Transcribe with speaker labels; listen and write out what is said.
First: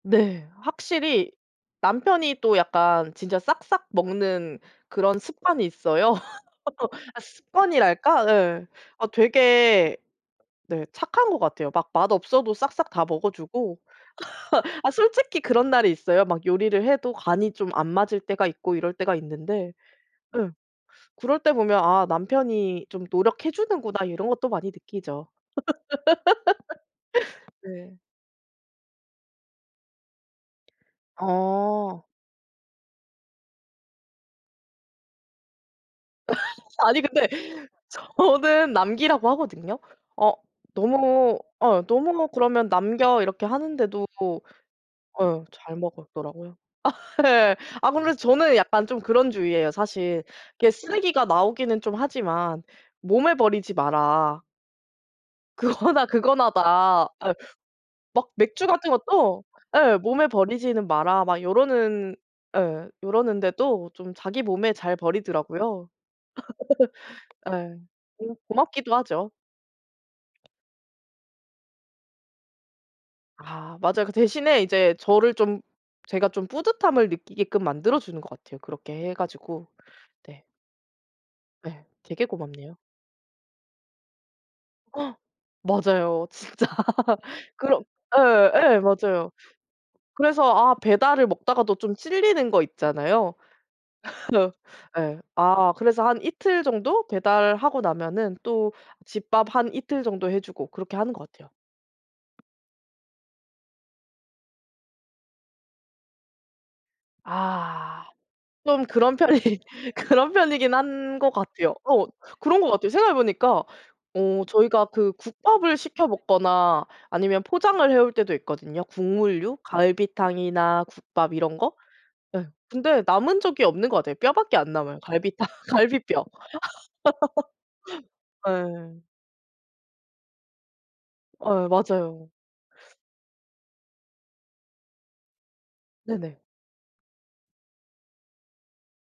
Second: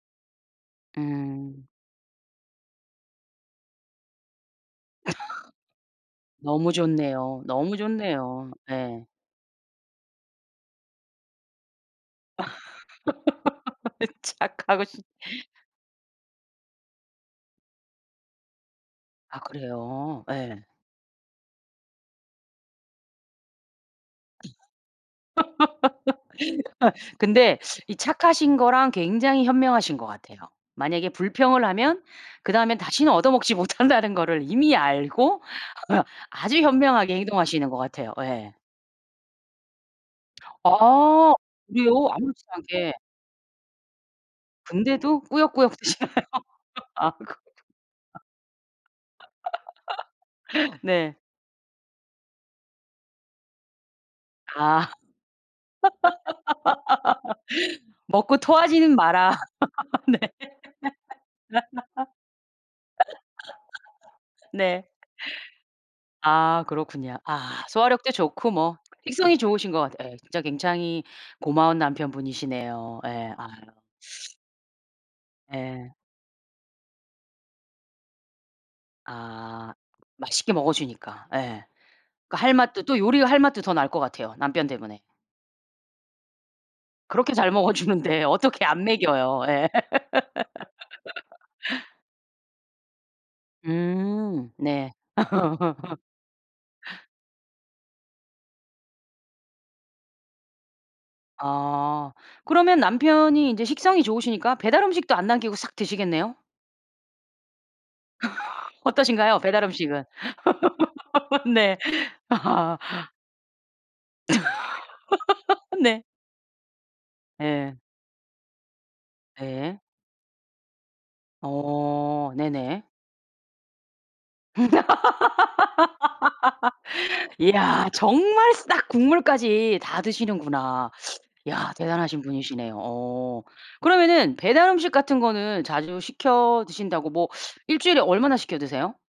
Speaker 1: 네. 확실히
Speaker 2: 음.
Speaker 1: 남편이 또 약간 진짜 싹싹 먹는 그런 습관이 있어요.
Speaker 2: 너무
Speaker 1: 아
Speaker 2: 좋네요. 너무
Speaker 1: 습관이랄까?
Speaker 2: 좋네요.
Speaker 1: 네. 어
Speaker 2: 네.
Speaker 1: 되게 네. 착한 것 같아요. 막 맛없어도 싹싹 다 먹어 주고.
Speaker 2: 착하고
Speaker 1: 아
Speaker 2: 싶
Speaker 1: 솔직히 그런 날이 있어요. 막 요리를 해도 간이 좀 안 맞을 때가 있고 이럴 때가
Speaker 2: 아
Speaker 1: 있는데
Speaker 2: 그래요?
Speaker 1: 예
Speaker 2: 예.
Speaker 1: 그럴 때 보면 '아 남편이 좀 노력해 주는구나. 이런 것도 많이 느끼죠.
Speaker 2: 예. 근데
Speaker 1: 네.
Speaker 2: 이 착하신 거랑 굉장히 현명하신 것 같아요. 만약에 불평을 하면
Speaker 1: 어.
Speaker 2: 그다음에 다시는 얻어먹지 못한다는 거를 이미 알고 아주
Speaker 1: 아니
Speaker 2: 현명하게
Speaker 1: 근데
Speaker 2: 행동하시는 것 같아요. 예.
Speaker 1: 저는 남기라고 하거든요. "어
Speaker 2: 아.
Speaker 1: 너무 어
Speaker 2: 그래요?
Speaker 1: 너무
Speaker 2: 아무렇지도
Speaker 1: 그러면
Speaker 2: 않게.
Speaker 1: 남겨." 이렇게 하는데도
Speaker 2: 근데도
Speaker 1: 예 잘
Speaker 2: 꾸역꾸역 드시나요?
Speaker 1: 먹더라고요.
Speaker 2: 아 그렇구나.
Speaker 1: 아 예. 아 근데 저는 약간 좀 그런 주의예요. 사실 이렇게
Speaker 2: 네.
Speaker 1: '쓰레기가 나오기는 좀 하지만 몸을 버리지 마라.'
Speaker 2: 아.
Speaker 1: "그거나 그거나다." 예. 막
Speaker 2: 먹고
Speaker 1: 맥주 같은
Speaker 2: 토하지는 마라.
Speaker 1: 것도 예
Speaker 2: 네.
Speaker 1: '몸에 버리지는 마라' 막 이러는 예 ...이러는데도 좀 자기 몸에
Speaker 2: 네.
Speaker 1: 잘 버리더라고요.
Speaker 2: 아. 그렇군요. 아.
Speaker 1: 예.
Speaker 2: 소화력도
Speaker 1: 뭐
Speaker 2: 좋고 뭐
Speaker 1: 고맙기도 하죠.
Speaker 2: 식성이 좋으신 것 같 예. 진짜 굉장히 고마운 남편 분이시네요. 예. 아유.
Speaker 1: 아 맞아요. 그 대신에 이제 저를 좀
Speaker 2: 예.
Speaker 1: 제가 좀 뿌듯함을 느끼게끔 만들어 주는 것 같아요. 그렇게 해 가지고.
Speaker 2: 아.
Speaker 1: 네.
Speaker 2: 맛있게 먹어 주니까 예.
Speaker 1: 네. 되게
Speaker 2: 그 할
Speaker 1: 고맙네요.
Speaker 2: 맛도 또 요리할 맛도 더 날 것 같아요 남편 때문에.
Speaker 1: 맞아요. 진짜.
Speaker 2: 그렇게 잘 먹어
Speaker 1: 그런
Speaker 2: 주는데
Speaker 1: 예
Speaker 2: 어떻게
Speaker 1: 예
Speaker 2: 안
Speaker 1: 맞아요.
Speaker 2: 먹여요. 예.
Speaker 1: 그래서 아 배달을 먹다가도 좀 찔리는 것 있잖아요.
Speaker 2: 음.
Speaker 1: 어
Speaker 2: 네.
Speaker 1: 예. 아 그래서 한 이틀 정도 배달하고 나면은 또 집밥 한 이틀 정도 해 주고 그렇게 하는 것 같아요.
Speaker 2: 아. 그러면 남편이 인제 식성이 좋으시니까 배달 음식도 안 남기고 싹 드시겠네요?
Speaker 1: 아. 좀 그런
Speaker 2: 어떠신가요?
Speaker 1: 편이
Speaker 2: 배달음식은?
Speaker 1: 그런 편이긴 한 것 같아요.
Speaker 2: 네.
Speaker 1: 어 그런 것
Speaker 2: 아.
Speaker 1: 같아요. 생각해 보니까 어 저희가 그 국밥을
Speaker 2: 네.
Speaker 1: 시켜 먹거나 아니면
Speaker 2: 예.
Speaker 1: 포장을 해올 때도 있거든요. 국물류
Speaker 2: 예.
Speaker 1: 갈비탕이나 국밥 이런 거.
Speaker 2: 어.
Speaker 1: 예.
Speaker 2: 네네.
Speaker 1: 근데 남은 적이 없는 것 같아요. 뼈밖에 안 남아요. 갈비탕 갈비뼈.
Speaker 2: 이야. 정말 싹
Speaker 1: 예.
Speaker 2: 국물까지 다 드시는구나.
Speaker 1: 예.
Speaker 2: 야. 대단하신
Speaker 1: 맞아요.
Speaker 2: 분이시네요. 어. 그러면은 배달 음식 같은 거는 자주
Speaker 1: 네네.
Speaker 2: 시켜 드신다고 뭐 일주일에 얼마나 시켜 드세요?